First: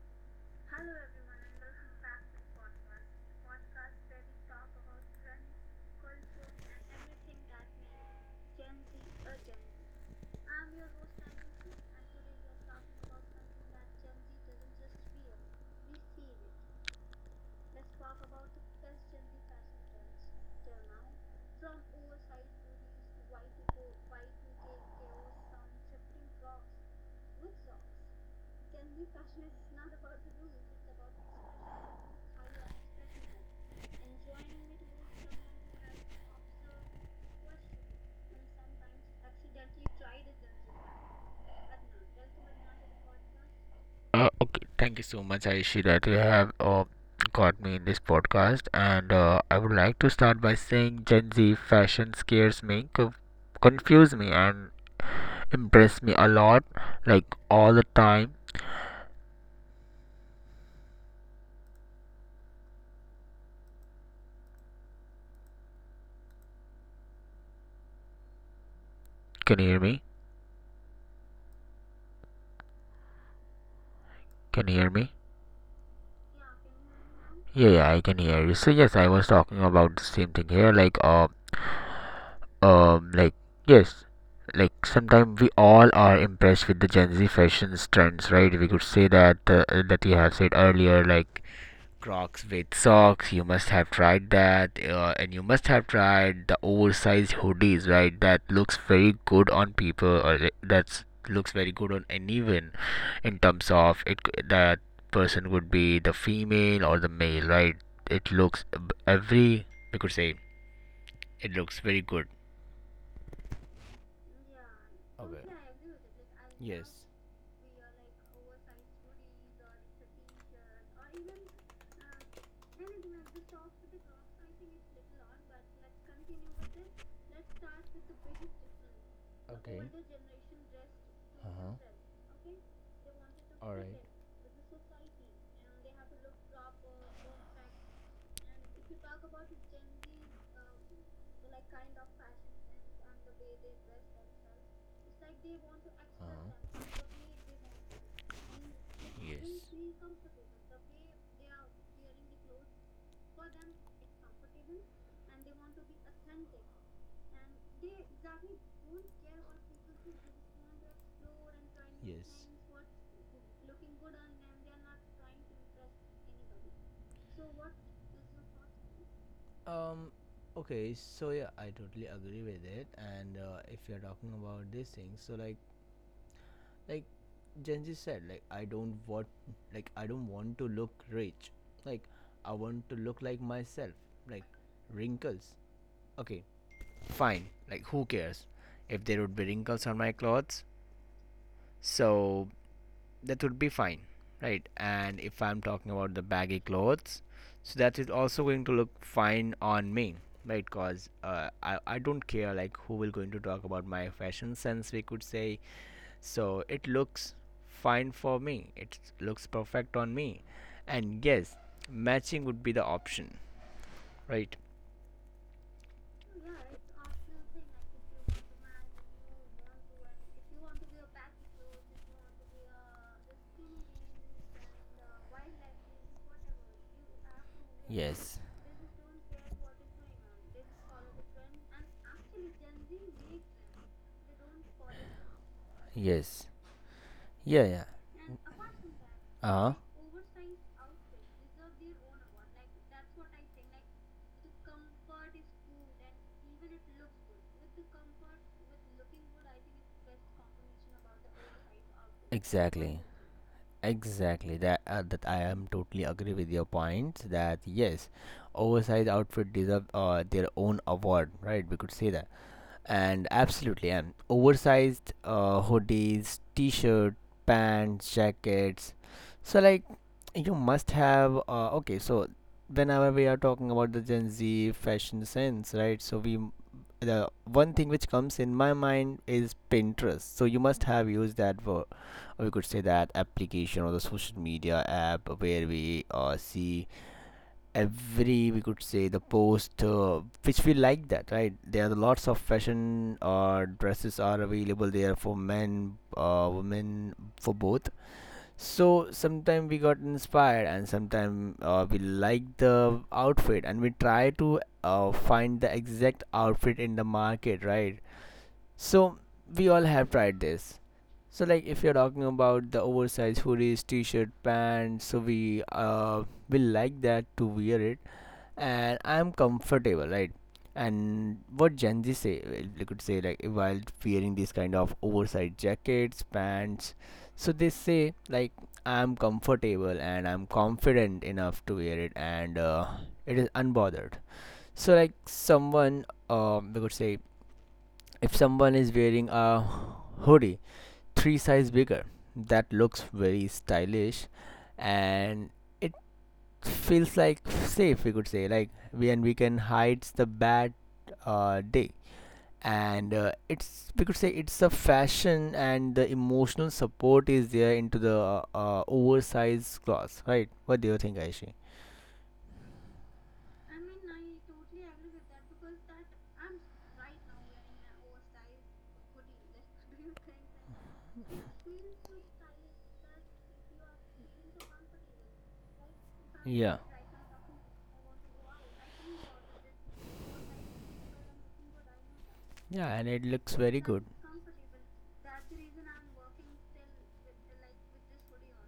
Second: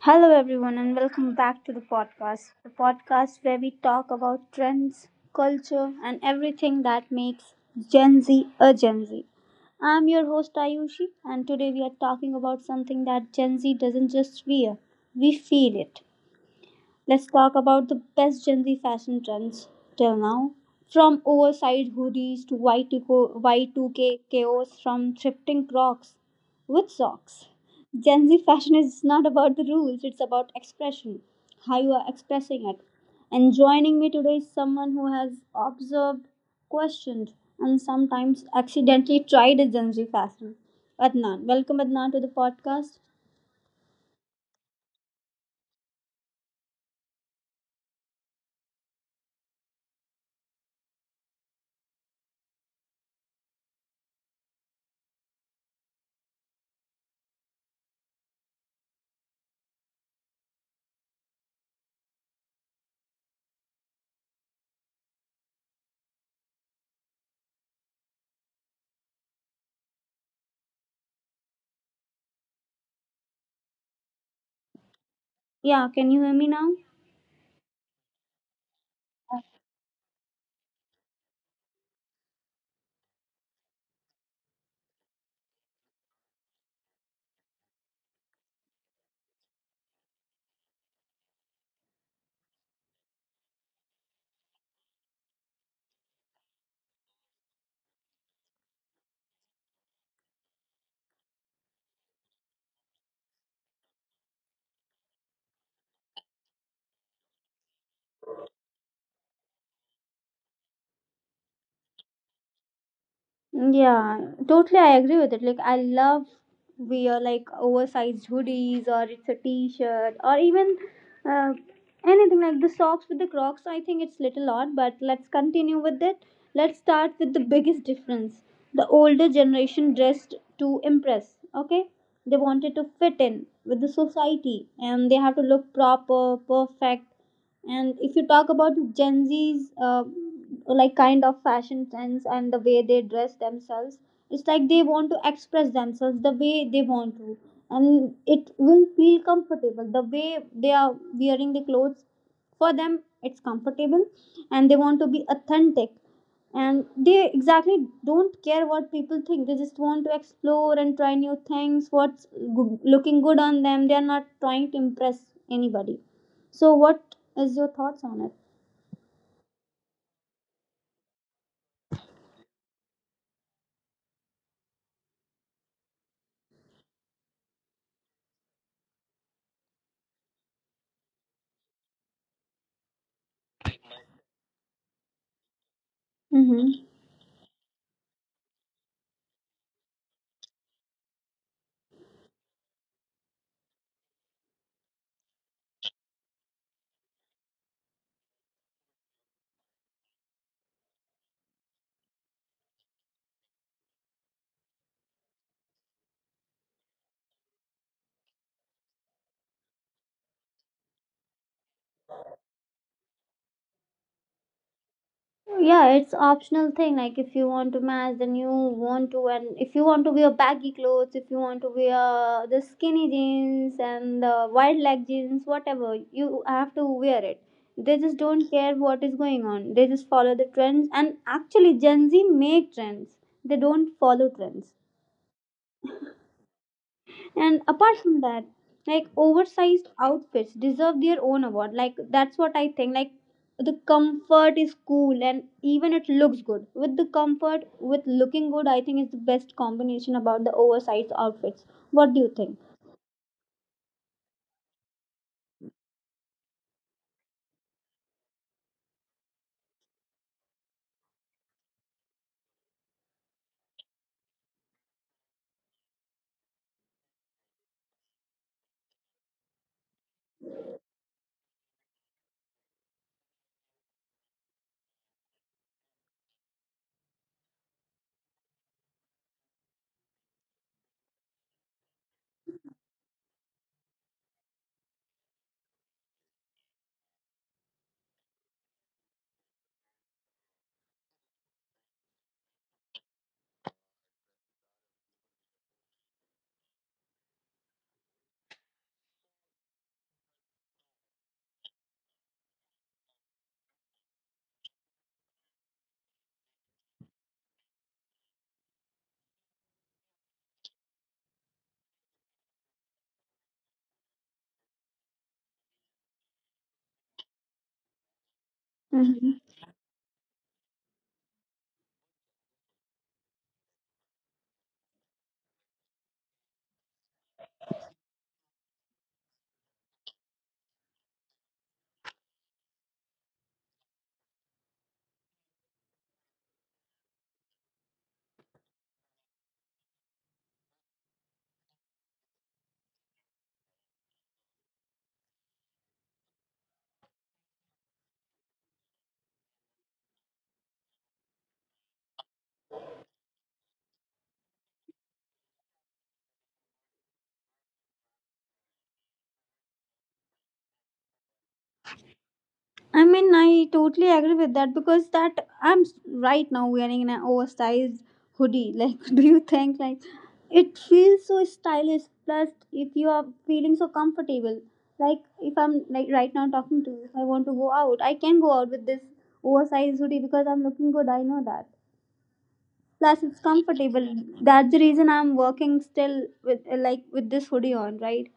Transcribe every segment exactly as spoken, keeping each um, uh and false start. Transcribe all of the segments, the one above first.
Hello, everyone, and welcome back to the podcast. The podcast where we talk about trends, culture, and everything that makes Gen Z a Gen Z. I'm your host, Ayushi, and today we are talking about something that Gen Z doesn't just wear, we feel it. Let's talk about the best Gen Z fashion trends till now. From oversized hoodies to Y two K Y two K chaos, from thrifting crocs with socks. Gen Z fashion is not about the rules, it's about expression, how you are expressing it. And joining me today is someone who has observed, questioned, and sometimes accidentally tried a Gen Z fashion. Adnan, welcome Adnan to the podcast. Uh, okay, thank you so much, Aishi, that you have uh, got me in this podcast. And uh, I would like to start by saying Gen Z fashion scares me, co- confuse me, and impress me a lot, like all the time. Can you hear me? Can you hear me? Yeah, can you hear me now? Yeah, yeah, I can hear you. So yes, I was talking about the same thing here, like uh, um, like yes, like sometimes we all are impressed with the Gen Z fashion trends, right? We could say that uh, that you have said earlier, like Crocs with socks. You must have tried that, uh, and you must have tried the oversized hoodies, right? That looks very good on people, or that looks very good on anyone, in terms of it. That person would be the female or the male, right? It looks every we could say it looks very good. Yeah, totally. I Okay. agree with it. Like, I love wear like oversized hoodies, or it's a t-shirt, or even uh, anything like the socks with the Crocs. I think it's little odd, but let's continue with it. Let's start with the biggest difference. The older generation dressed to impress. Okay, they wanted to fit in Okay, with the society, and they have to look proper, perfect. And if you talk about Gen Z's uh, like kind of fashion trends and the way they dress themselves, it's like they want to express themselves the way they want to, and it will feel comfortable. The way they are wearing the clothes, for them, it's comfortable, and they want to be authentic, and they exactly don't care what people think. They just want to explore and try new things, what's go- looking good on them. They are not trying to impress anybody. So what is your thoughts on it? Um, okay, so yeah, I totally agree with it. And uh, if you're talking about these things, so like, like Genji said, like I don't want, like I don't want to look rich. Like I want to look like myself. Like wrinkles. Okay, Mm-hmm. fine. Like who cares if there would be wrinkles on my clothes? So that would be fine, right? And if I'm talking about the baggy clothes, so that is also going to look fine on me, right? Because uh, I, I don't care like who will going to talk about my fashion sense, we could say. So it looks fine for me, it looks perfect on me. And yes, matching would be the option, right? Yeah, it's optional thing. Like, if you want to match, then you want to, and if you want to wear baggy clothes, if you want to wear the skinny jeans and the wide leg jeans, whatever you have to wear it. They just don't care what is going on. They just follow the trends, and actually Gen Z make trends, they don't follow trends. Yes. Yeah, yeah. And apart from that, like, Uh huh. oversized outfits deserve their own award. Like, that's what I think. Like, the comfort is cool and even it looks good. With the comfort, with looking good, I think is the best combination about the oversized outfits. What do you think? Exactly. Exactly that uh, that I am totally agree with your point that yes, oversized outfit deserve uh, their own award, right? We could say that, and absolutely, and oversized uh, hoodies, t-shirt, pants, jackets. So like, you must have uh, okay. So whenever we are talking about the Gen Z fashion sense, right? So we the one thing which comes in my mind is Pinterest. So you must have used that word, we could say that application or the social media app where we uh, see every we could say the post uh, which we like that, right? There are lots of fashion uh, dresses are available there for men uh, women, for both. So sometime we got inspired, and sometime uh, we like the outfit and we try to uh, find the exact outfit in the market, right? So we all have tried this. So like if you're talking about the oversized hoodies, t-shirt, pants, so we uh will like that to wear it, and I'm Mhm. comfortable, right? And what Gen Z say, well, they could say like while wearing these kind of oversized jackets, pants, so they say like I'm comfortable and I'm confident enough to wear it, and uh, it is unbothered. So like someone, um, they could say if someone is wearing a hoodie three size bigger, that looks very stylish and it feels like safe, we could say, like we and we can hide the bad uh, day. And uh, it's we could say it's a fashion and the emotional support is there into the uh, uh, oversized clothes, right? What do you think, Aishi? I mean, I totally agree with that, because that I'm s- right now wearing an oversized hoodie. Like, do you think like it feels so stylish? Plus, if you are feeling so comfortable, like if I'm like right Yeah, now talking to you, if I want to go out, I can go out with this oversized hoodie because I'm looking good. I know that. yeah, and it Plus, looks it's very good. comfortable. That's the reason I'm working still with like with this hoodie on, right?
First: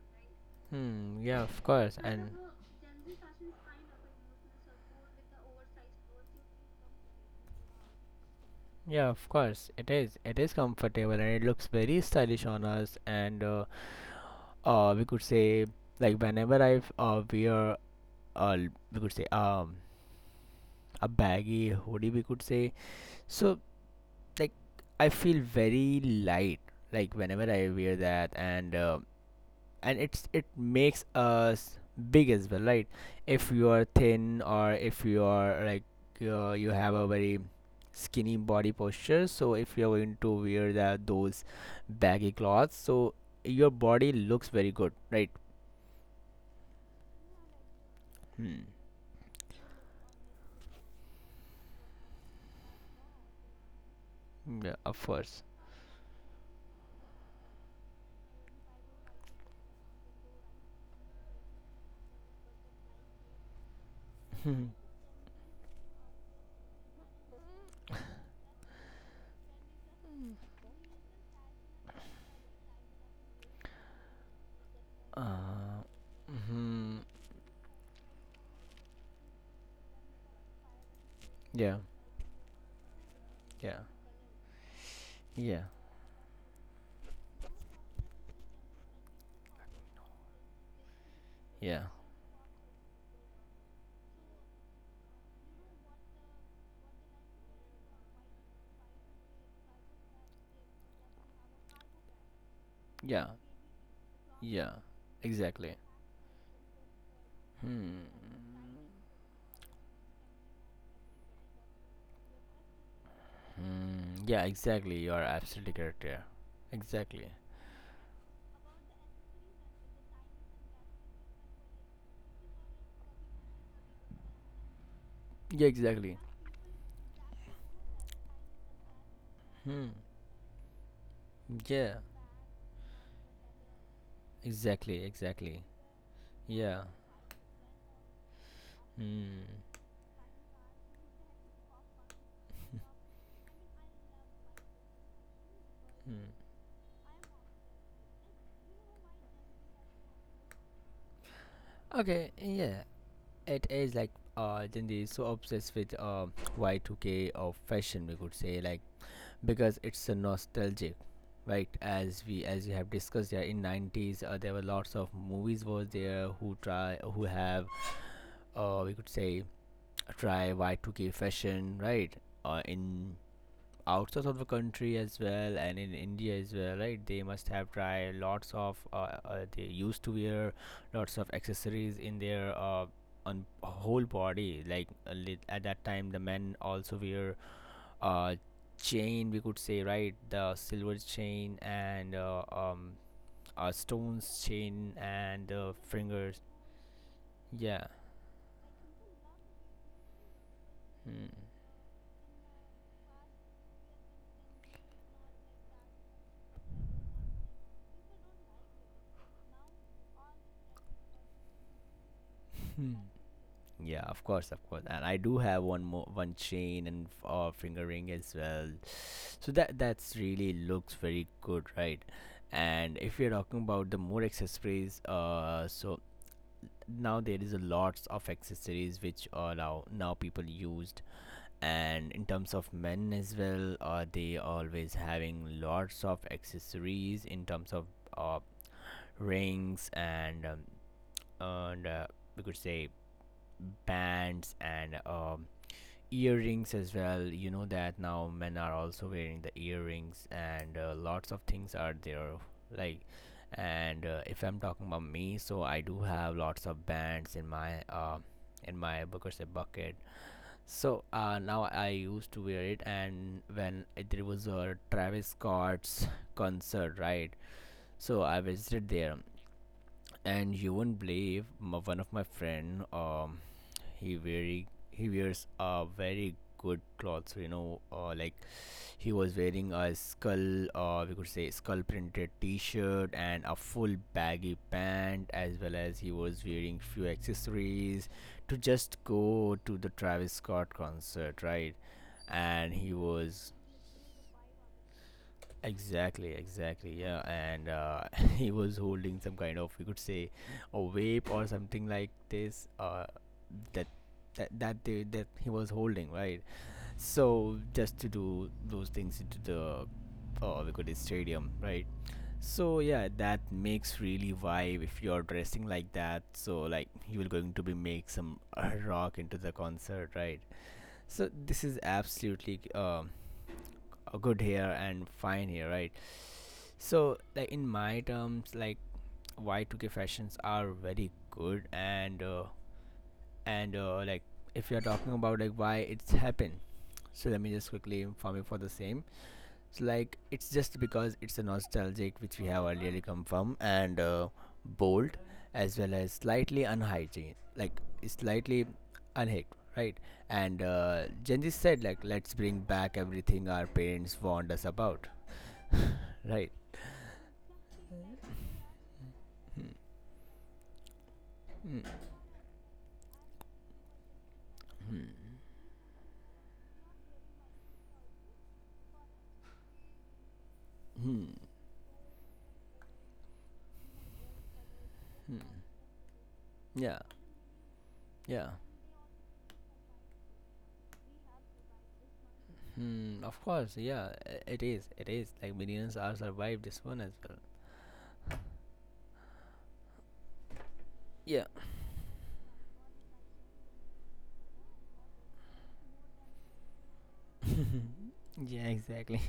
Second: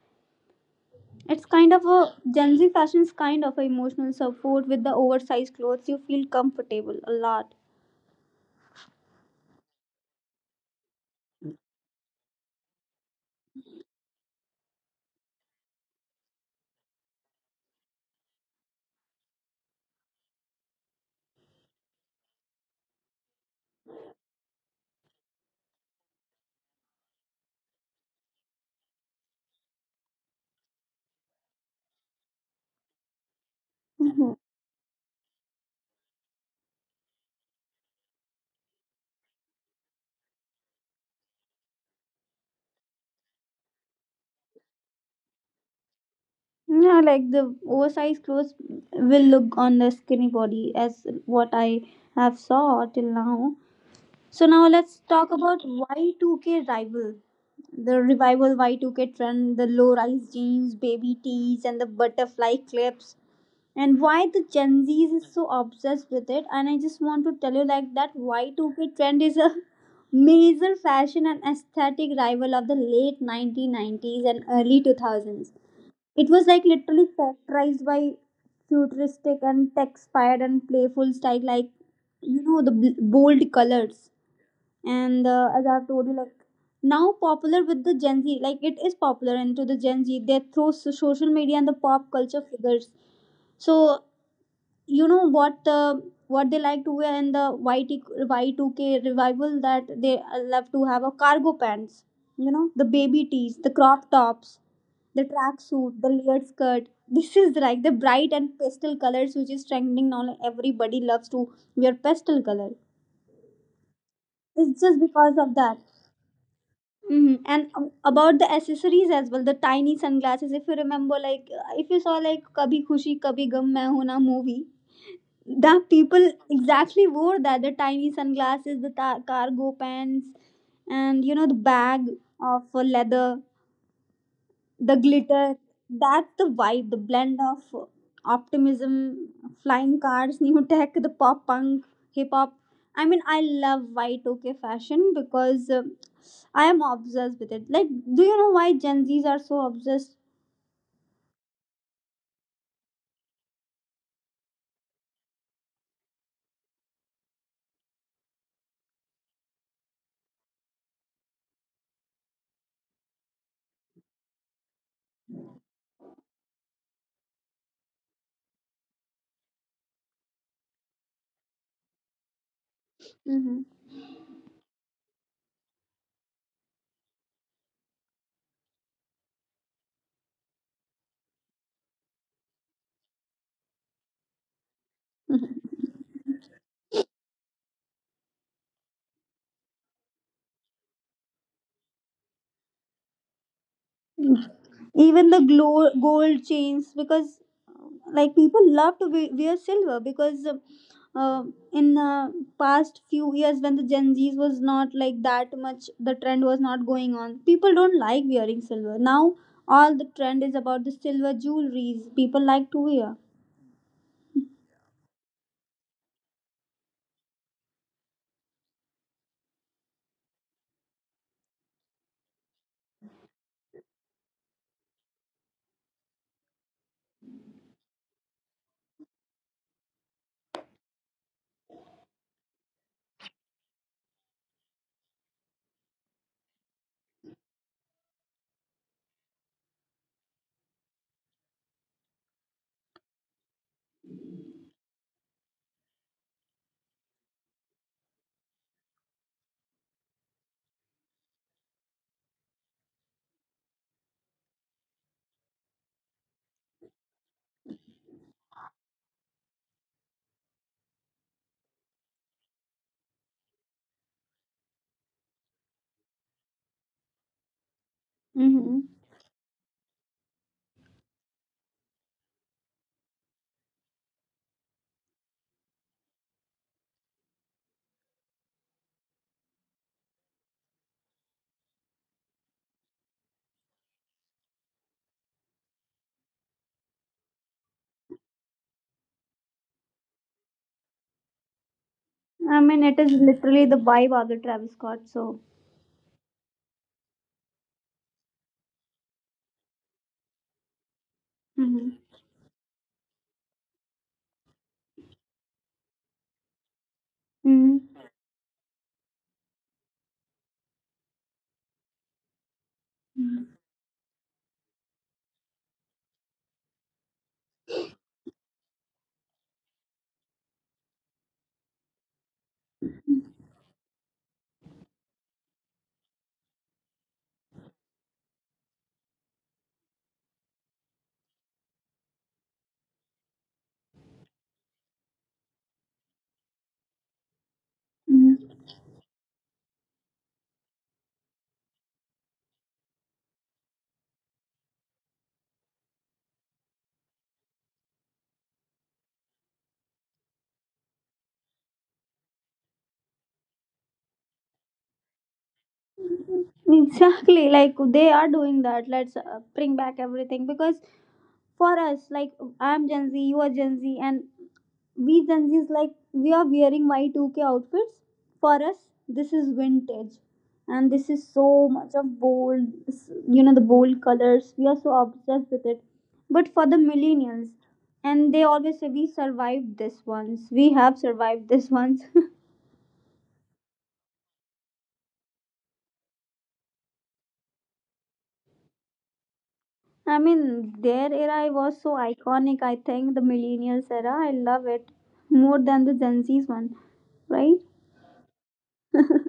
Hmm, yeah, It's of kind of course. a And Gen Z fashion, is kind of a emotional support with the oversized clothes. You feel comfortable a lot. yeah, of course, it is. It is comfortable and it looks very stylish on us. And uh, uh we could say like whenever I uh, wear uh we could say um a baggy hoodie, we could say. So like I feel very light, like whenever I wear that. And uh, and it's it makes us big as well, right? If you are Mhm. thin or if you are like uh, you have a very skinny body posture, so if you're going to wear that those baggy clothes, so your body looks very good, right? Yeah, like the oversized clothes Hmm. will look on the skinny body as what I have saw till now. So now Yeah, let's of talk course. about Y two K rival. The revival Y two K trend, the low rise jeans, baby tees, and the butterfly clips. And why the Gen Zs is so obsessed with it. And I just want to tell you like that Y two K trend is a major fashion and aesthetic rival of the late nineteen nineties and early two thousands. It was like Mm-hmm. literally characterized by futuristic and tech-inspired and playful style, like, Yeah. you know, the bl- bold Yeah. colors. And uh, Yeah. as I've told you, like, now popular with the Gen Z, like, it is popular into the Gen Z. They throw so- social media and the Yeah. pop culture figures. So you know what the, what they like to wear in the Y T Y two k revival, that they uh, love to have a cargo pants, you know, the Yeah. baby tees, the crop tops, Yeah, the exactly. tracksuit, the layered skirt. This is like the Hmm. bright and pastel colors which is trending now. Everybody loves to wear pastel color. Hmm. Yeah, It's exactly, just you are because of absolutely that. correct. Yeah. Exactly. Hmm. And um, about the accessories as well, the tiny sunglasses. If you remember, like uh, if you saw like "Kabhi Khushi Kabhi Gum Main Ho Na" movie, Yeah. the Exactly. people exactly wore that, the tiny sunglasses, the ta- cargo Hmm. pants, and you know the Yeah, bag of uh, leather, the exactly, glitter. exactly. That's the Yeah. vibe, the blend of uh, optimism, Hmm. flying cars, new tech, the pop punk, hip hop. I mean, I love Y two K fashion because uh, Mm. I am obsessed with it. Like, do you know why Gen Z's are so obsessed? Okay, yeah. It is like uh Jindy is so obsessed with uh Y two K of fashion, we could say, like because it's a nostalgic, right? As we as we have discussed, yeah, in nineties uh, there were lots of movies was there who try who have uh we could say try Y two K fashion, right? Uh, in Hmm. outside of the country as well, and in india as well, right? They must have tried lots of uh, uh, they used to wear lots of accessories in their uh, on whole body like uh, lit- at that time the men also wear uh chain, we could say, right? The silver chain and uh, um a stones chain Even the and uh, glow, fingers. gold chains, because Yeah. like, people love to we- wear silver, because Hmm. uh, in uh, past few years, when the Gen Z's was not like that much, the trend was not going on, people don't like wearing silver. Now all the trend is about the silver jewelries, people like to wear. Yeah, of course, of course, and I do have one more one chain and f- uh, finger ring as well. So that that's really looks very good, right? And if you're talking about the more accessories, uh, so now there is a lots of accessories which are now now people used, and in terms of men as well, uh, they always having lots of accessories in terms of uh, rings and um, and uh, we could say bands and um, earrings as well, you know that now men are also wearing the earrings and uh, lots of things are there like. And uh, if I'm talking about me, so I do have lots of bands in my uh, in my Booker's bucket. So uh, now I used to wear it. And when it, there was a Travis Scott's concert, right? So I Hmm. visited there. And you won't believe my, one of my friend, um he very he wears a very good clothes, you know, uh, like he was wearing a skull uh, we could say skull printed t-shirt and a full baggy pant, as well as he was wearing few accessories to just go to the Travis Scott concert, right? I And mean, he it is was literally the vibe of the Travis Scott, so. exactly, exactly. Yeah. And uh, he was holding some kind of, we could say, a vape or Hmm. something like this. Uh, that that that they, that he was holding, right? So Hmm. just to do those things into the, uh, we could say stadium, right? So yeah, that makes really vibe if you're dressing like that. So like you will going to be make some uh, rock into the concert, right? So this is absolutely um a good here and fine here, right? So, like in my terms, like Y two K fashions are very good, and uh, and uh, like if you're talking about like why it's happened, so let me just quickly inform you for the same. So like it's just because it's a nostalgic which we have earlier come from and uh, bold as well as slightly unhygienic, like slightly unhick, right? And uh, Gen Z said like let's bring back everything our parents warned us about. Right. Exactly, like they are doing that. Let's uh, bring back everything, because for Mm. us, like, I'm Gen Z, you are Gen Z, and we Gen Zs like we are wearing Y two K outfits. For us, this is vintage, and this is Hmm. so much of bold, you know, the bold colors. We are so obsessed with it. But for the Yeah. millennials, and they Yeah. always say we survived this once. We have survived this once. Hmm. Of course. Yeah i- it is, it is like millions are survived this one as well. I mean, their Yeah. era was so iconic, I think, the millennials era. I love it more than the Gen Z's one, right? Yeah, exactly.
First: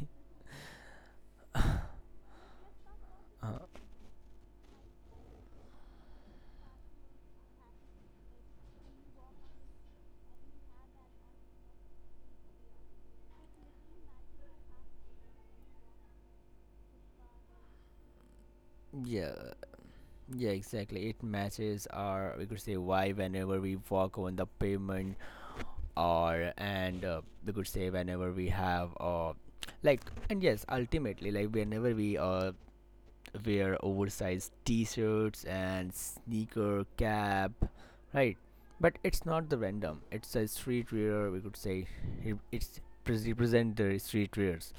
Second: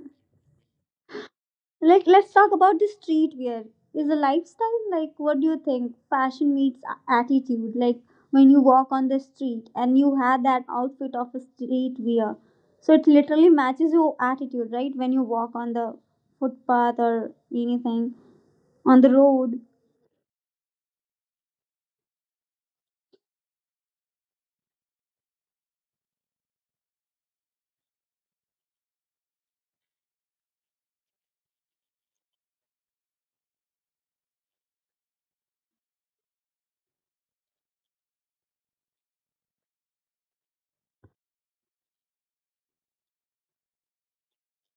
Like, let's talk about the streetwear. Is a lifestyle, like, what do you think? Fashion meets a- attitude. Like, when you walk on the street and you have that outfit of a streetwear, so it literally matches your attitude, right? When you walk on the footpath or anything on the Yeah. road. Yeah, exactly. It matches our, we could say, why whenever we walk on the pavement, or and uh, we could say whenever we have uh, like and yes, ultimately, like whenever we uh wear oversized T-shirts and sneaker cap, right? But it's not the random. It's a streetwear. We could say it- it's pres- represent the streetwears,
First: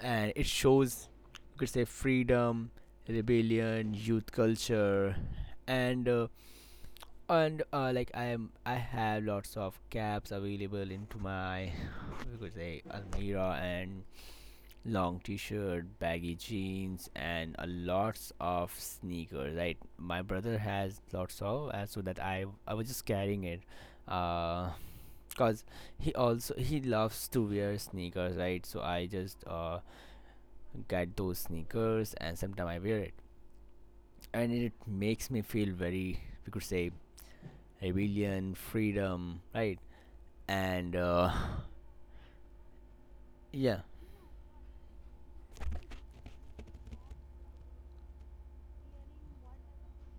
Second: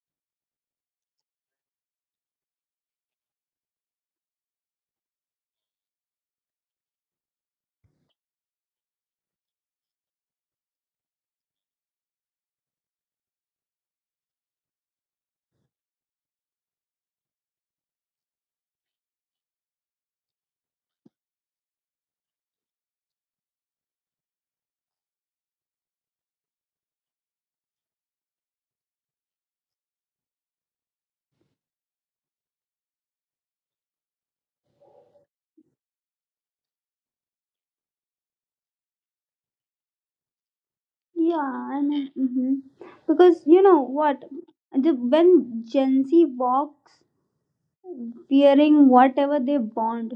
and it shows, you could say, freedom, rebellion, youth culture. And uh, and uh, like i am i have lots of caps available into my, we could say, Almirah, and long t-shirt, baggy jeans and a lots of sneakers, right? My brother has lots of uh, so that i i was just carrying it uh because he also he loves to wear sneakers, right? So I just uh get those sneakers and sometimes I wear it. And it makes me feel very, we could say, rebellion, freedom, right? And uh, Yeah, I mean, hmm, because you yeah. know what, the, when Gen Z walks wearing whatever they want,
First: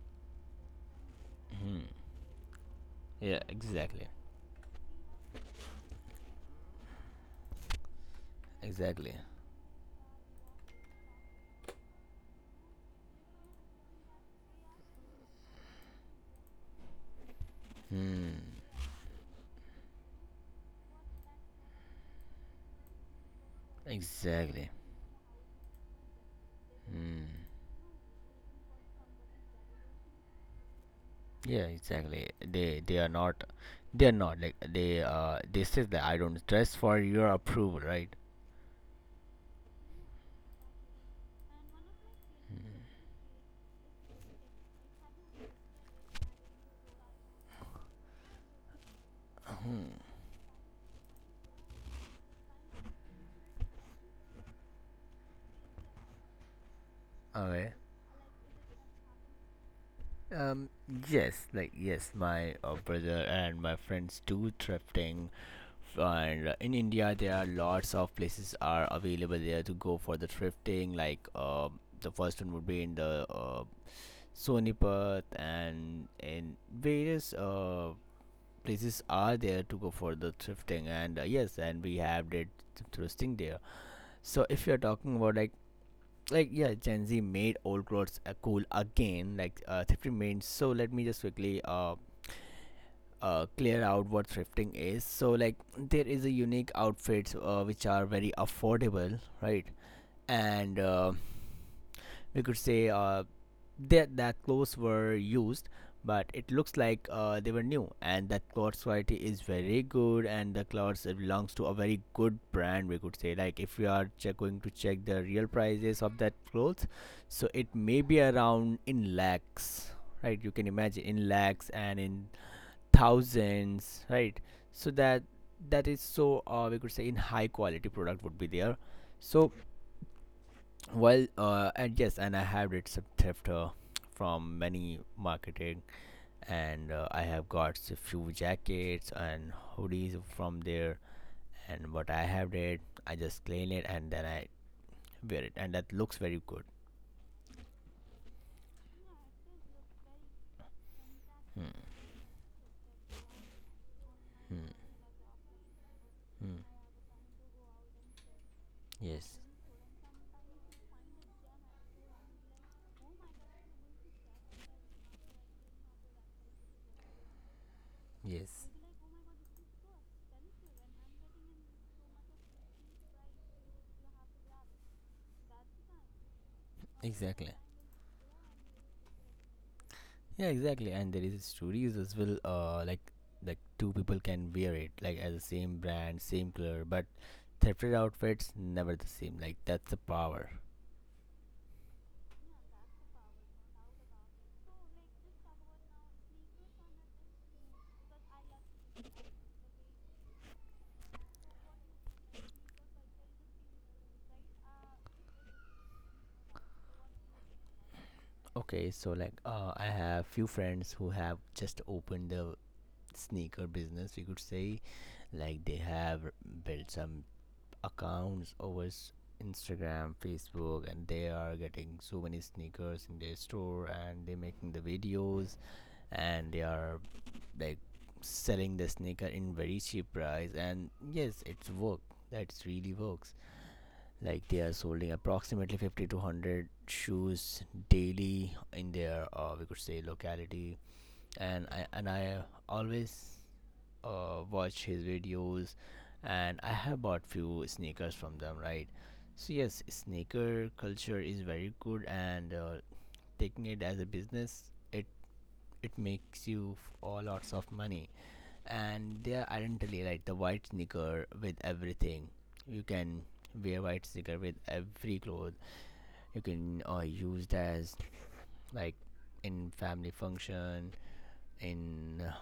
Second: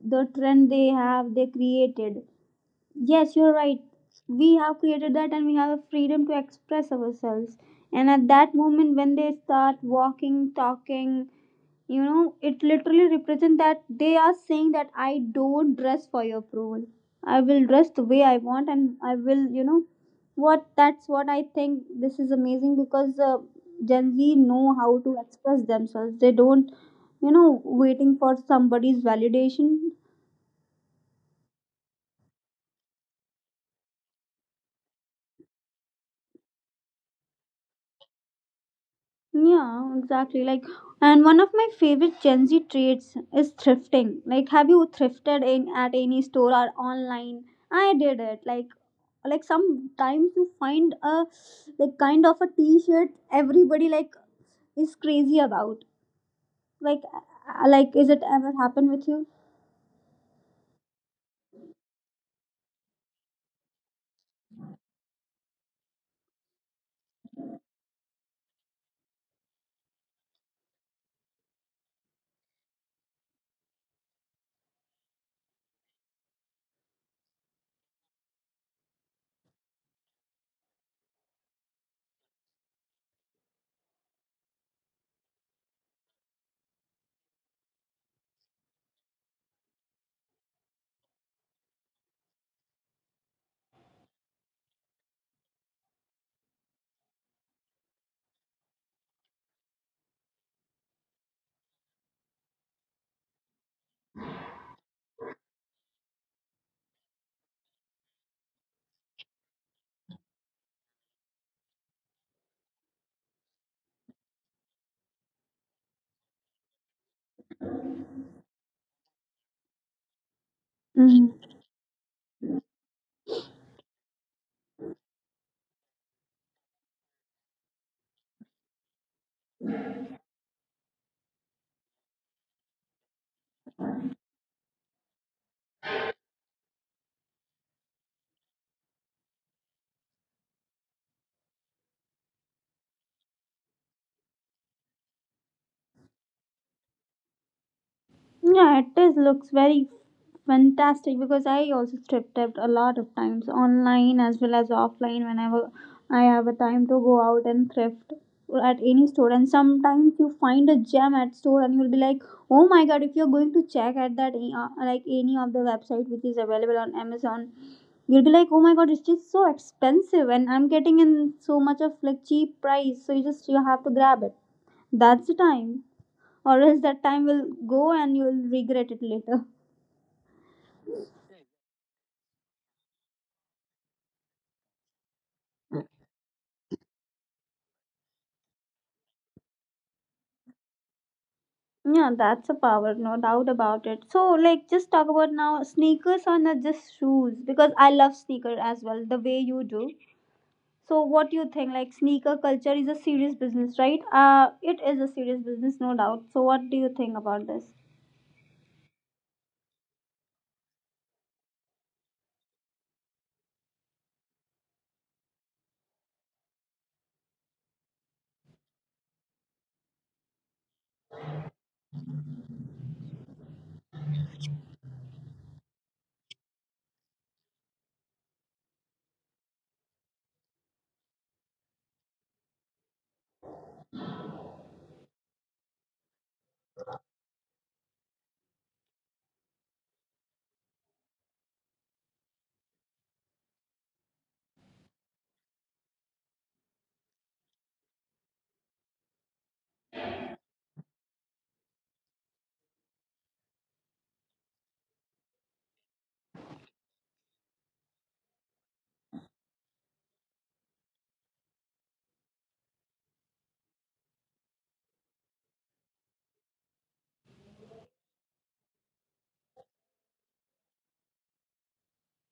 the trend they have, they Hmm. created. Yes, Yeah, you're right. exactly, We have created that, and we have a freedom to express ourselves. And at that moment, exactly. when they start walking, talking, you know, it literally represents that they are saying that, I don't dress for your approval, I will dress the way Hmm. I want, and I will, you know what, that's what I think. This is amazing, because uh, Gen Z Exactly. know how to express themselves. They don't, Hmm. you know, waiting for somebody's validation. Yeah, exactly. They they are not, they are not like they uh they says that I don't dress for your approval, right? Yeah, exactly. Like, and one of my favorite Gen Z traits is thrifting. Like, have you thrifted in at any store or online? I did it. like like sometimes you find a, like, kind of a t-shirt everybody like is crazy about. Like uh, Okay. like, is it ever happened with Um. Yes. Like yes, my uh, brother and my friends do thrifting. And in india there are lots of places are available there to go for the thrifting, like uh, the first one would be in the uh, Sonipat, and in various uh, places are there to go for the thrifting. And uh, yes, and we have did thrifting there. So if you're talking about like like yeah, Gen Z made old clothes uh, cool again. Like uh, thrifting means, so let me just quickly uh, uh, clear out what thrifting is. So like there is a unique outfits uh, which are very affordable, right? And uh, we could say uh, that that clothes were used, but it looks like uh, they were new, and that clothes quality is very good, and the clothes it belongs to a very good brand. We could say like if you are check, going to check the real prices of that clothes, so it may be around in lakhs. Right, you can imagine in you? lakhs and in thousands, right? So that that is so uh, we could say in high quality product would be there. So while uh, and yes, and I have did some theft uh, from many marketing, and uh, I have got a few jackets and hoodies from there, and what I have did, I just clean it and then I wear it and that looks very good. Yeah, it is looks very fantastic, because I Hmm, also strip tapped a lot of times online as well as hmm, offline, whenever I have a hmm. time to go out and thrift at any store. Yes, And sometimes you find a gem at store and you'll be like, oh my god, if you're going to check at that uh, like any of the website which is available on Amazon, you'll be like, oh yes, my god, it's just so expensive and I'm getting in so much of like cheap price, so you just, you have to grab it. That's the time, or else that time will exactly. go and you will regret it later. Yeah, exactly. And there is stories as well. Uh, like like two people can wear it like as the same brand, same color, but thrifted outfits never the same. Like that's the power. Yeah, that's a power, no doubt about it. So, like, just talk about now sneakers or not just shoes, because I love sneaker as well, the way you do. So, what do you think? Like, sneaker culture is a serious business, right? Uh, it is a serious business, no doubt. So, what do you think about this? Okay, so like uh, I have few friends who have just opened the sneaker business. We could say, like they have built some accounts over s- Instagram, Facebook, and they are getting so many sneakers in their store, and they're making the videos, and they are like selling the sneaker in very cheap price. And yes, it's work. That really works. Like they are selling approximately fifty to one hundred shoes daily in their, uh, we could say, locality. And I and I always uh, watched his videos and I have bought few sneakers from them, right? So yes, sneaker culture is very good and uh, taking it as a business, it it makes you f- all lots of money. And they are identically like the white sneaker with everything. You can wear white sneaker with every clothes. You can uh, use it as like in family function, in uh,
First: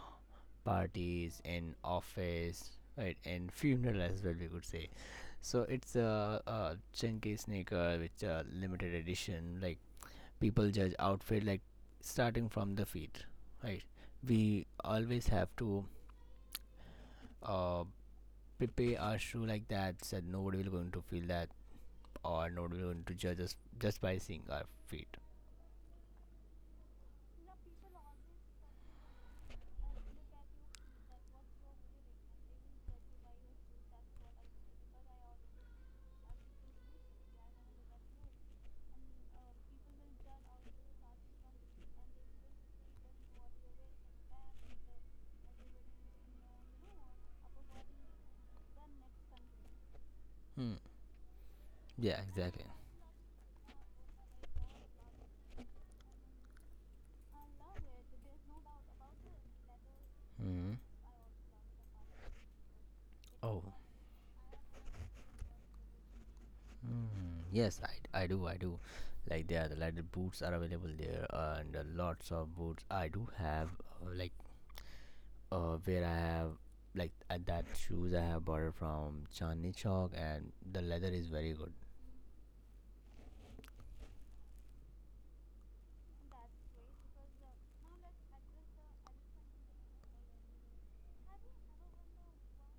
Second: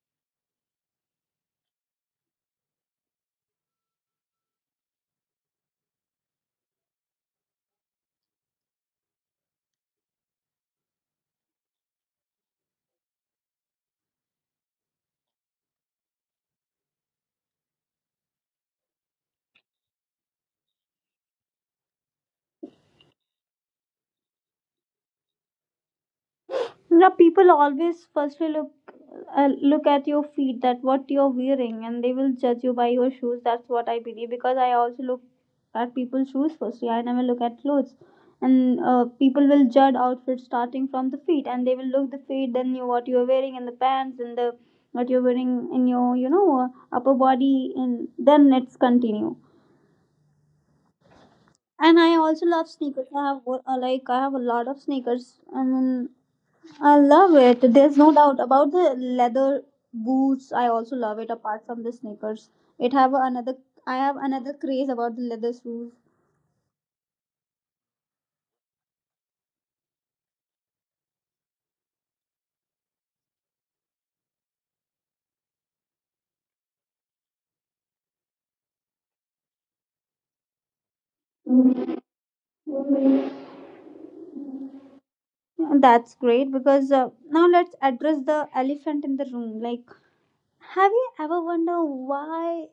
parties and office, right? And funeral as well, we could say. So it's a, a chunky sneaker which a limited edition, like people judge outfit like starting from the feet, right? We always have to uh prepare our shoe like that, so nobody will going to feel that, or nobody will going to judge us just by seeing our feet. Now people always firstly look, uh, look at your feet, that what you're wearing, and they will judge you by your shoes. That's what I believe, because I also look at people's shoes firstly. I never look at clothes, and uh, people will judge outfits starting from the feet, and they will look the feet, then you, what you're wearing, and the pants, and the what you're wearing in your, you know, uh, upper body, and then it's continue. hmm. And Yeah, I also exactly. love sneakers. I have uh, like, I have a lot of sneakers, and I love it. There's no doubt about the leather boots. I hmm also love it apart from the sneakers. It have another, oh. I have another craze about the leather shoes. Mm, yes, I, I do, I do. Like there, the leather boots are available there, and uh, lots of boots. I do have, uh, like, uh, where I have, like, uh, that shoes I have bought it from Chandni Chowk, and the leather is very good. And that's great, because uh, now let's address the elephant in the room. Like, have you ever wondered why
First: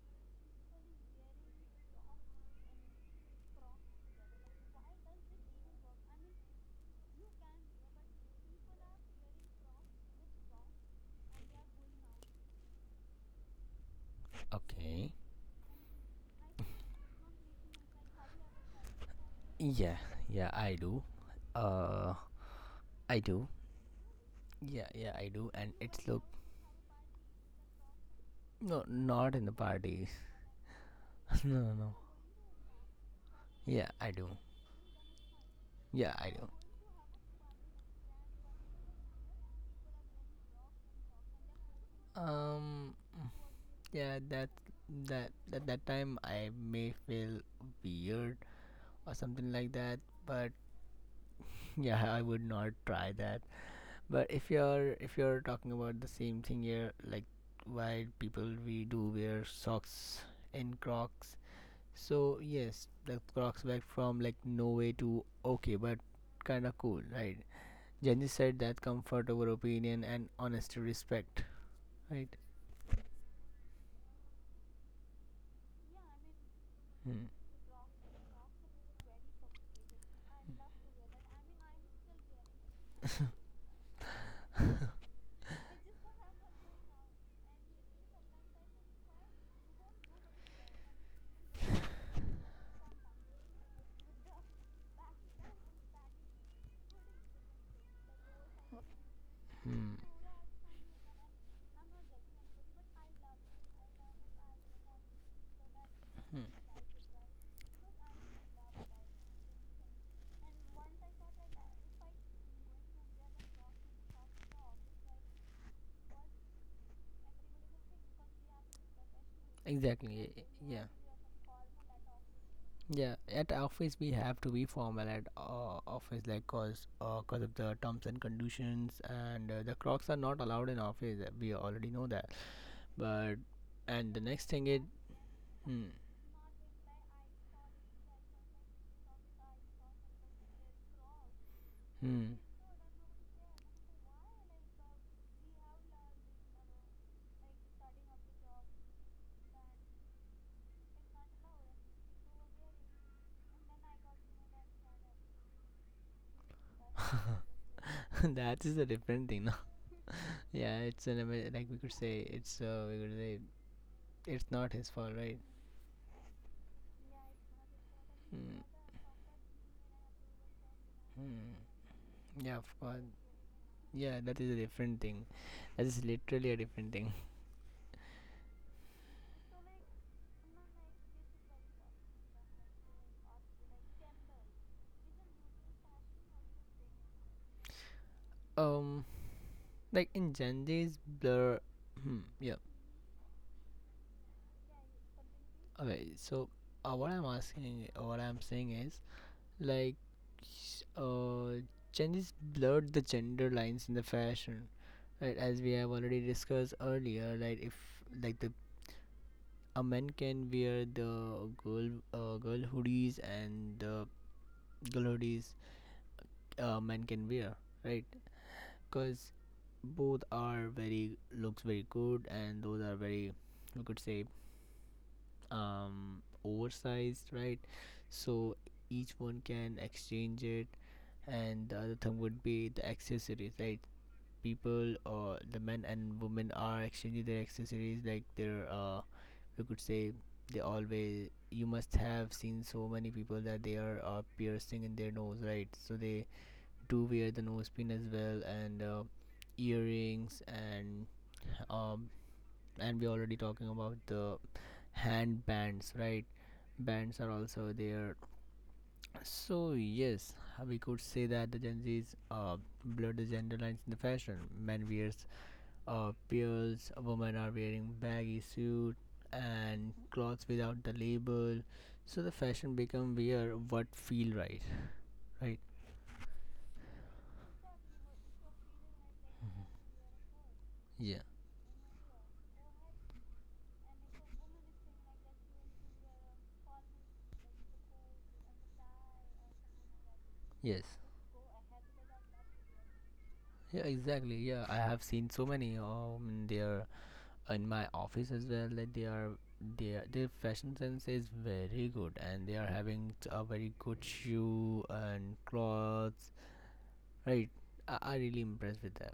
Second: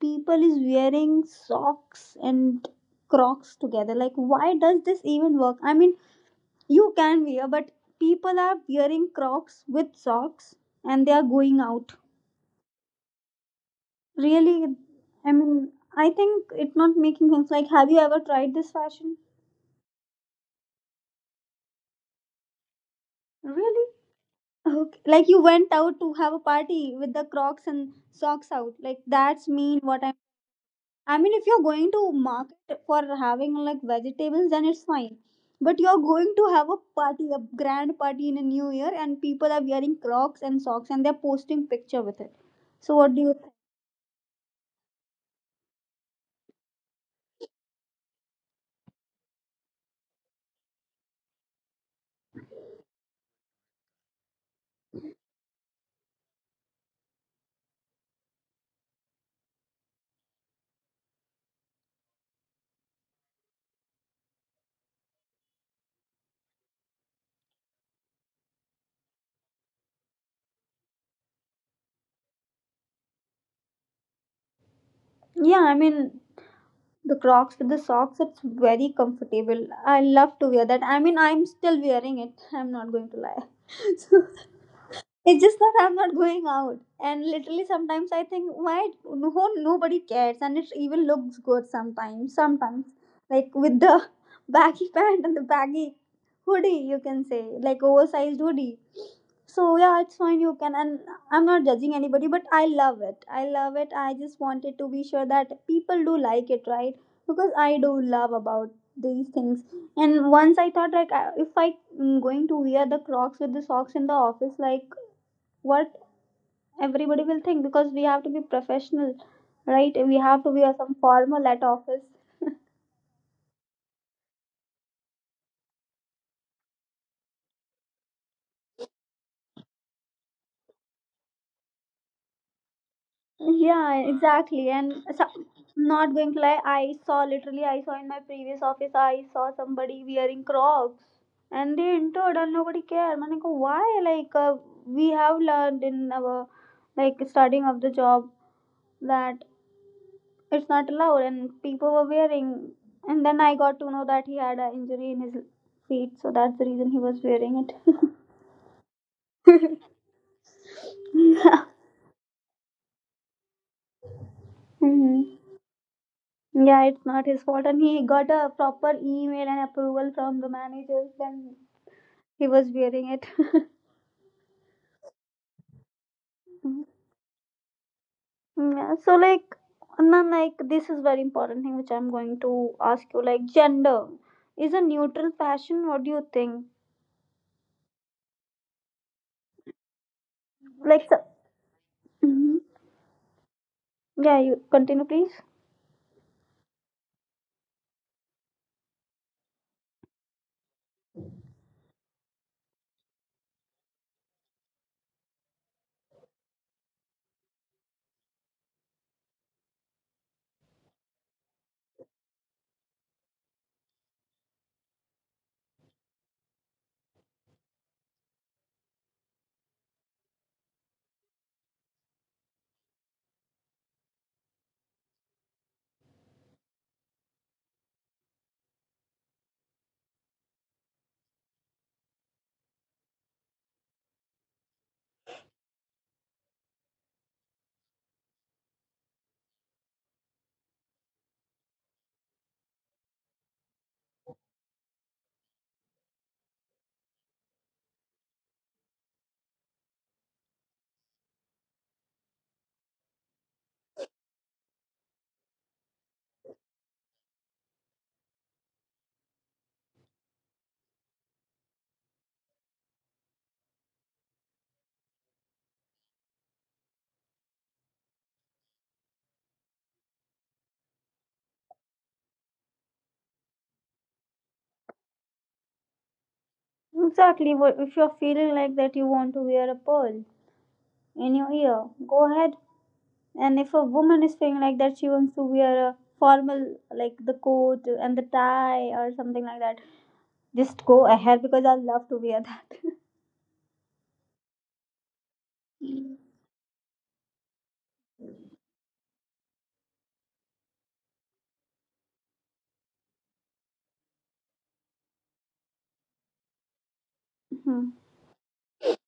people is wearing socks and crocs together? Like, why does this even work? I mean, you can wear, but people are wearing crocs with socks and they are going out. Really, Okay. I mean, I think it's not making sense. Like, have you ever tried this fashion? Yeah, yeah, I do. Uh, I do. Really? Yeah, Okay. yeah, Like I you do. And went out it's to look, have a party with the Crocs and socks out. no, Like not in that's the mean what parties. I'm. I mean, if No, you're no, going no. to market for having like Yeah, I do. vegetables, then it's fine. But you're Yeah, I going do. to have a party, a grand party in a new year, and people are wearing Crocs and socks, and they're posting picture with it. Um, So what do you yeah, that that at that time I may feel weird or something like that, but yeah, I would not try that. But if you're if you're talking about the same thing here, like why people we do wear socks and crocs, so yes, the crocs back from like no way to okay, but kind of cool, right? Jenny said that comfort over opinion and honesty respect, right? think? Yeah, I mean, the hmm. Crocs with the socks, it's very comfortable. I love to wear that. I mean, I'm still wearing it. I'm not going to lie. It's just that I'm not going out. And literally sometimes I think why no nobody cares and it even looks good sometimes. Sometimes. Like with the baggy pant and the baggy hoodie you can say. Like oversized hoodie. So Hmm. yeah, it's fine you can. And I'm not judging anybody, but I love it. I love it. I just wanted to be sure that people do Hmm. like it, right? Because I do love about these things. And once I thought like I- if I am going to wear the Crocs with the socks in the office, like what everybody will think, because we have to be professional, right? We Exactly, yeah. have to be wear Yeah. some formal at office. Yeah, at office we have to be formal at uh, office, like cause uh, cause of the terms and conditions, and uh, the clocks are not allowed in office. uh, We already know that. But Yeah, and the next thing exactly. is, And so, hmm, not going to lie, I saw, literally I saw in my previous office, I saw somebody wearing Crocs and they hmm. entered and nobody cared, man. Like why? Like uh, we have learned in our like starting of the job that it's not allowed, and people were wearing. And then I got to know that he had an injury in his feet, so that's the reason he was wearing it. That is a different thing. No? Yeah, it's an ama- like Mhm. we could say it's uh, we could say it's not his fault, right? Yeah, it's not his fault. And he got a Hmm, proper email and approval from the managers, and hmm. he Yeah, of was course. wearing it. Yeah, that is a different thing. That is literally a Mhm. different thing. Yeah, so like, and then like this is very important thing which I'm going to ask you. Like, gender is a neutral fashion. What do you think? Um, like in Gen Z's Like, so, blur. Hmm, yeah. mhm. Yeah, you continue, please. Okay, so uh, what I'm asking, uh, what I'm saying is like, uh, changes blurred the gender lines in the fashion, right? As we have already discussed earlier, like if like the a man can wear the girl uh, girl hoodies and the girl hoodies uh, men can wear, right? Because both are very looks very good and those are very, we could say, um, oversized, right? So each one can exchange it, and the other thing would be the accessories, right? People or the men and women are exchanging their accessories, like their uh, we could say they always you must have seen so many people that they are uh, piercing in their nose, right? So they do wear the nose pin as well, and uh, earrings and um and we're already talking about the hand bands, right? Bands are also there. So yes, we could say that the gen z's uh, blur the gender lines in the fashion. Men wears uh, pearls, women are wearing baggy suit and clothes without the label. So the fashion become wear what feel right, right? Exactly. What if you're feeling like that, you want to wear a pearl Yeah. in your ear? Go ahead. And if a woman is feeling like that, she wants to wear a formal, like the coat and the tie or something like that. Yes. Just go ahead because I love to wear that. Yeah, exactly. Yeah, I have seen so many um there in my office as well, like they are their their fashion sense is very good, and they are having t- a very good shoe and clothes, right? i, Mhm. I really impressed with that.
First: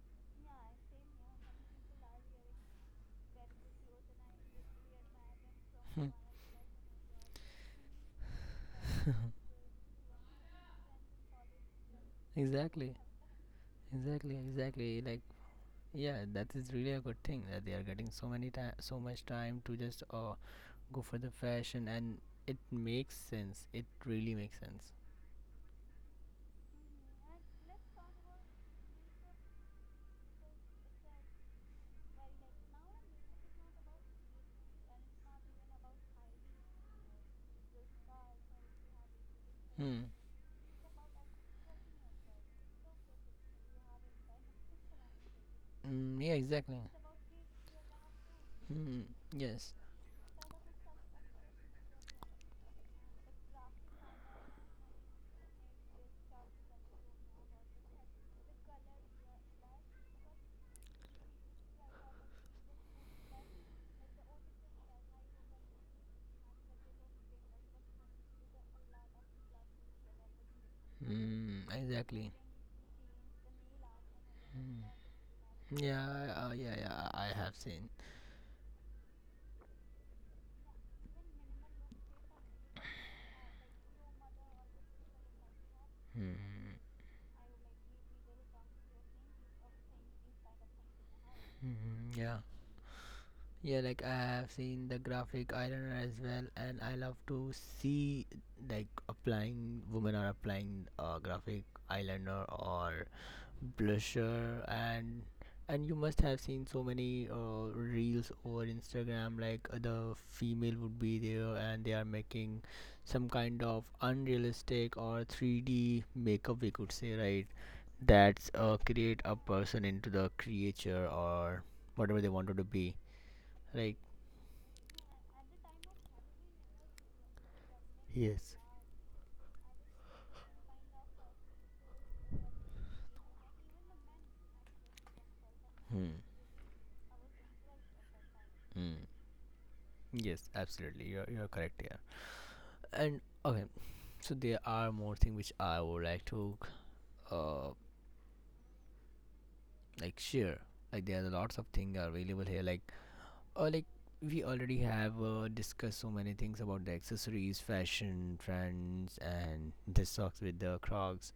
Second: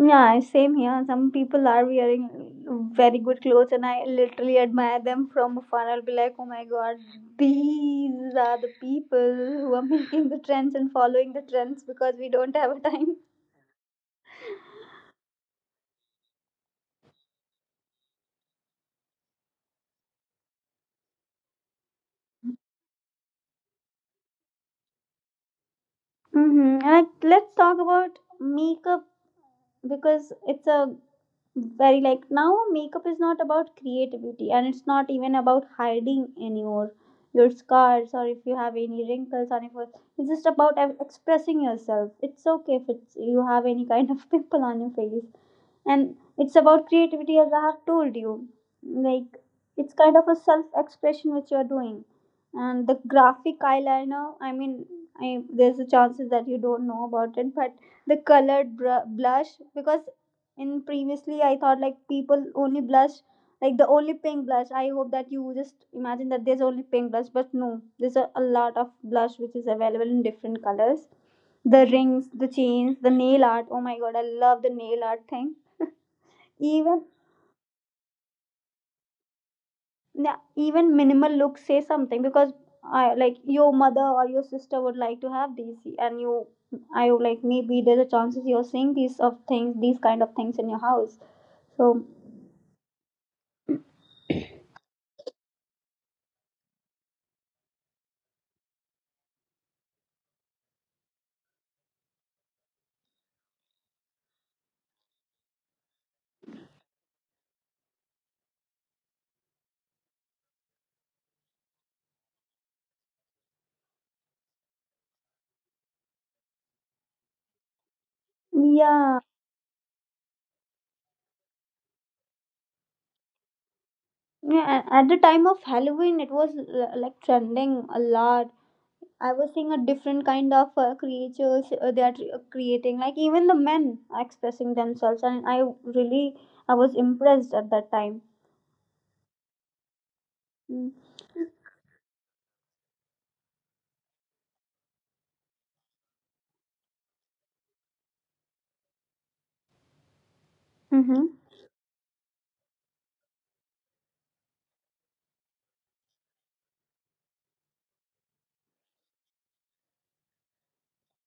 Yeah, same here. Some people are wearing very good clothes, and I literally admire them from afar. I'll be Hmm. like, oh my god, these are the people who are making the trends and following the trends because we don't have a Exactly, time. exactly, exactly. Like yeah, that is really a good thing that they are getting so many time so much time to just uh, go for the fashion, and it makes sense, it really makes sense. Mm-hmm. Like, let's talk about makeup, because it's a very like now makeup is not about creativity, and it's not even about hiding anymore your scars or if you have any wrinkles, or if hmm. it's just about ev- expressing yourself. It's okay if it's you have any kind of pimple on your face. And Mm, yeah, it's exactly. about creativity, as I have told you. hmm. Like Yes. it's kind of a self expression which you are doing. And the graphic eyeliner, I mean, I, there's a chances that you don't know about it, but the colored br- blush, because in previously I thought like people only blush, like the only pink blush. I hope that you just imagine that there's only pink blush, but no, there's a, a lot of blush which is available in different colors. Hmm. The Exactly. rings, the chains, the nail art, oh my god, I love the hmm. nail art thing, Yeah, I- uh, yeah, even. yeah. I I have seen. Yeah, even minimal looks say something, because I like your mother or your sister would like to have these, and you, Hmm. I would like maybe there's a chances you're seeing these of things, these kind of things in your house. So Hmm, yeah. Yeah, like I have seen the graphic eyeliner as well, and I love to see like applying women are applying uh, graphic eyeliner or blusher, and and you must have seen so many uh, reels over Instagram. Like uh, the female would be there, and they are making some kind of unrealistic or three D makeup. We could say, right? That's uh, create yeah, a person into the creature or whatever they wanted to be, like. yeah. a- At the time of Halloween, it was uh, like trending a Yes. lot. I was seeing a different kind of uh, creatures uh, they are tr- creating, like even the men are expressing themselves, and I Hmm. really, I was impressed at that time. Hmm. Yes, absolutely. You're, you're correct here. And okay, so there are more things which I would like to uh like share. Like there are Mm-hmm. lots of things available here. Like uh, like we already have uh, discussed so many things about the accessories, fashion trends, and the socks with the Crocs.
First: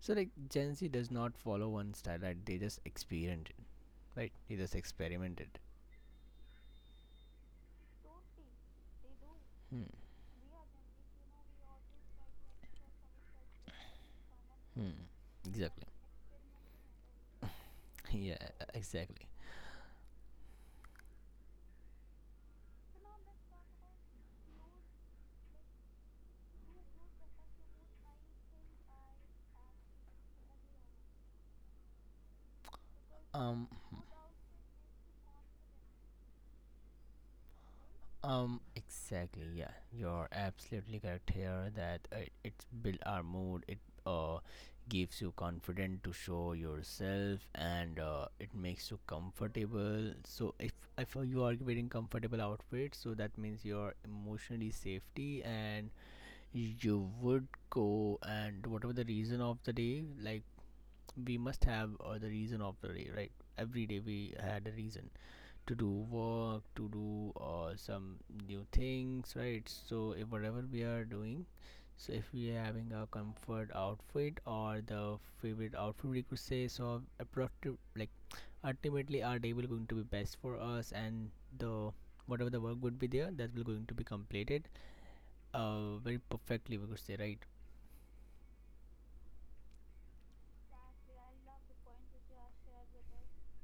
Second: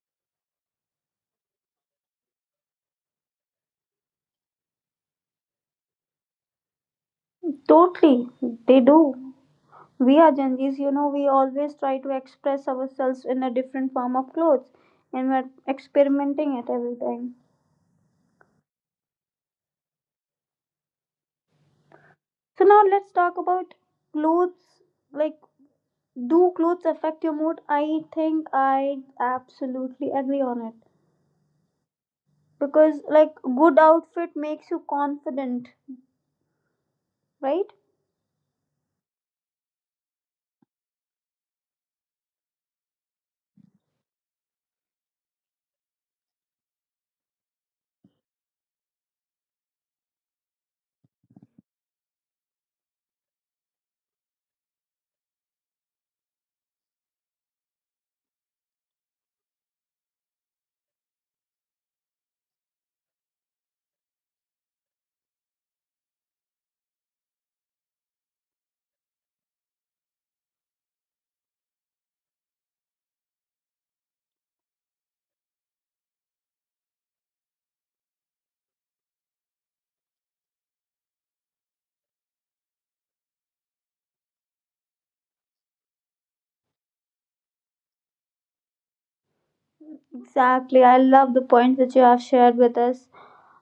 So like Gen Z does not follow one style. Right? They just experiment it. Right? They just experimented. Totally, they do. Hmm. We are Gen Zs, you know, we always try to express ourselves in a different form of clothes, Hmm. and we're Exactly. experimenting at every time. Yeah. Exactly. So now let's talk about clothes. Like, do clothes affect your mood? I think I absolutely agree on it. Because, like, Um. good Hmm. outfit makes you confident, right? Um, exactly. Yeah, you're absolutely correct here that uh, it, it's build our mood. It uh gives you confidence to show yourself, and uh, it makes you comfortable. So if if you are wearing comfortable outfit, so that means you're emotionally safety, and you would go and whatever the reason of the day, like we must have uh, the reason of the day, right? Every day we had a reason to do work, to do uh, some new things, right? So, if whatever we are doing, so if we are having a comfort outfit or the favorite outfit, we could say, so appropriate, like ultimately our day will going to be best for us, and the whatever the work would be there that will going to be completed uh very perfectly, we could say, right? Exactly. I love the point which you have shared with us.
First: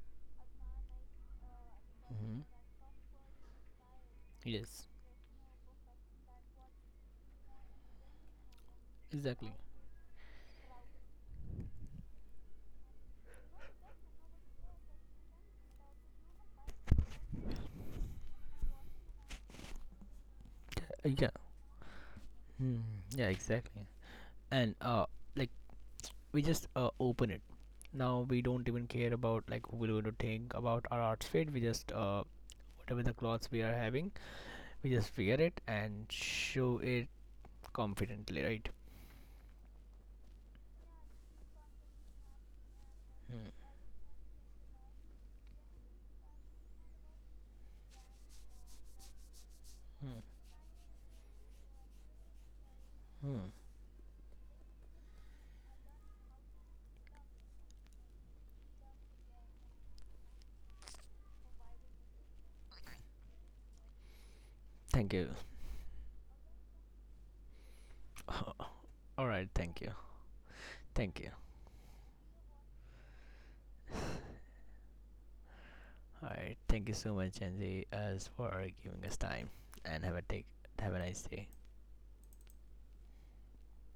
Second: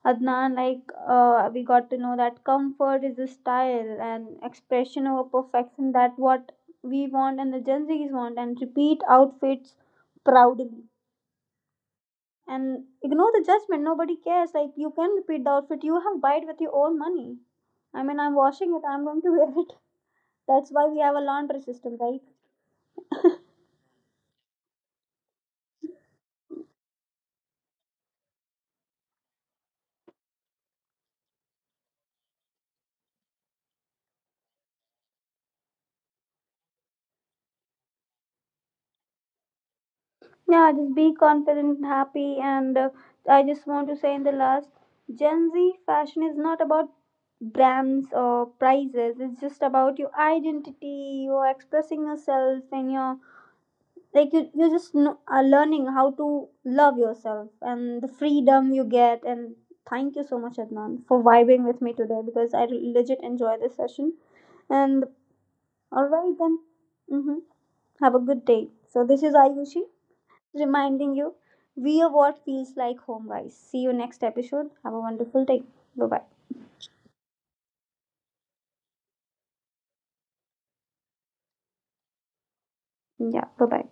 Adnan, like uh, we got to know that Hmm. comfort is a style and Yes, expression over perfection. That what we want and the Gen Zs want, and repeat exactly. outfits proudly and ignore the judgment. Nobody cares. Like you can repeat the outfit. You have buy it with your own money. I mean, I'm washing it. I'm going to wear it. That's why we Uh, have a yeah. laundry system, right? Hmm. Yeah, exactly. And uh like we just uh, open it. Now we don't even care about like who are going to think about our outfit. We just uh, whatever the clothes we are having, we just wear it and show it confidently, right? Yeah, just be confident, and happy, and uh, I just Hmm. want to say in the last, Gen Z fashion is not about brands or prices, it's just about your Hmm. identity, you're expressing yourself, and you're Hmm. like you, you're just kn- are learning how to love yourself and the freedom you get. And thank you so much, Adnan, for vibing with me today, because I legit enjoy this session. And Thank you. all right, then, mm-hmm, have a good day. So, this All is right, thank Ayushi you. reminding Thank you. you we are what feels like home, guys. See you next episode. Have a wonderful day. Bye bye. All right, thank you so much, Angie, as for giving us time, and have a take, have a nice day. Yeah, bye bye.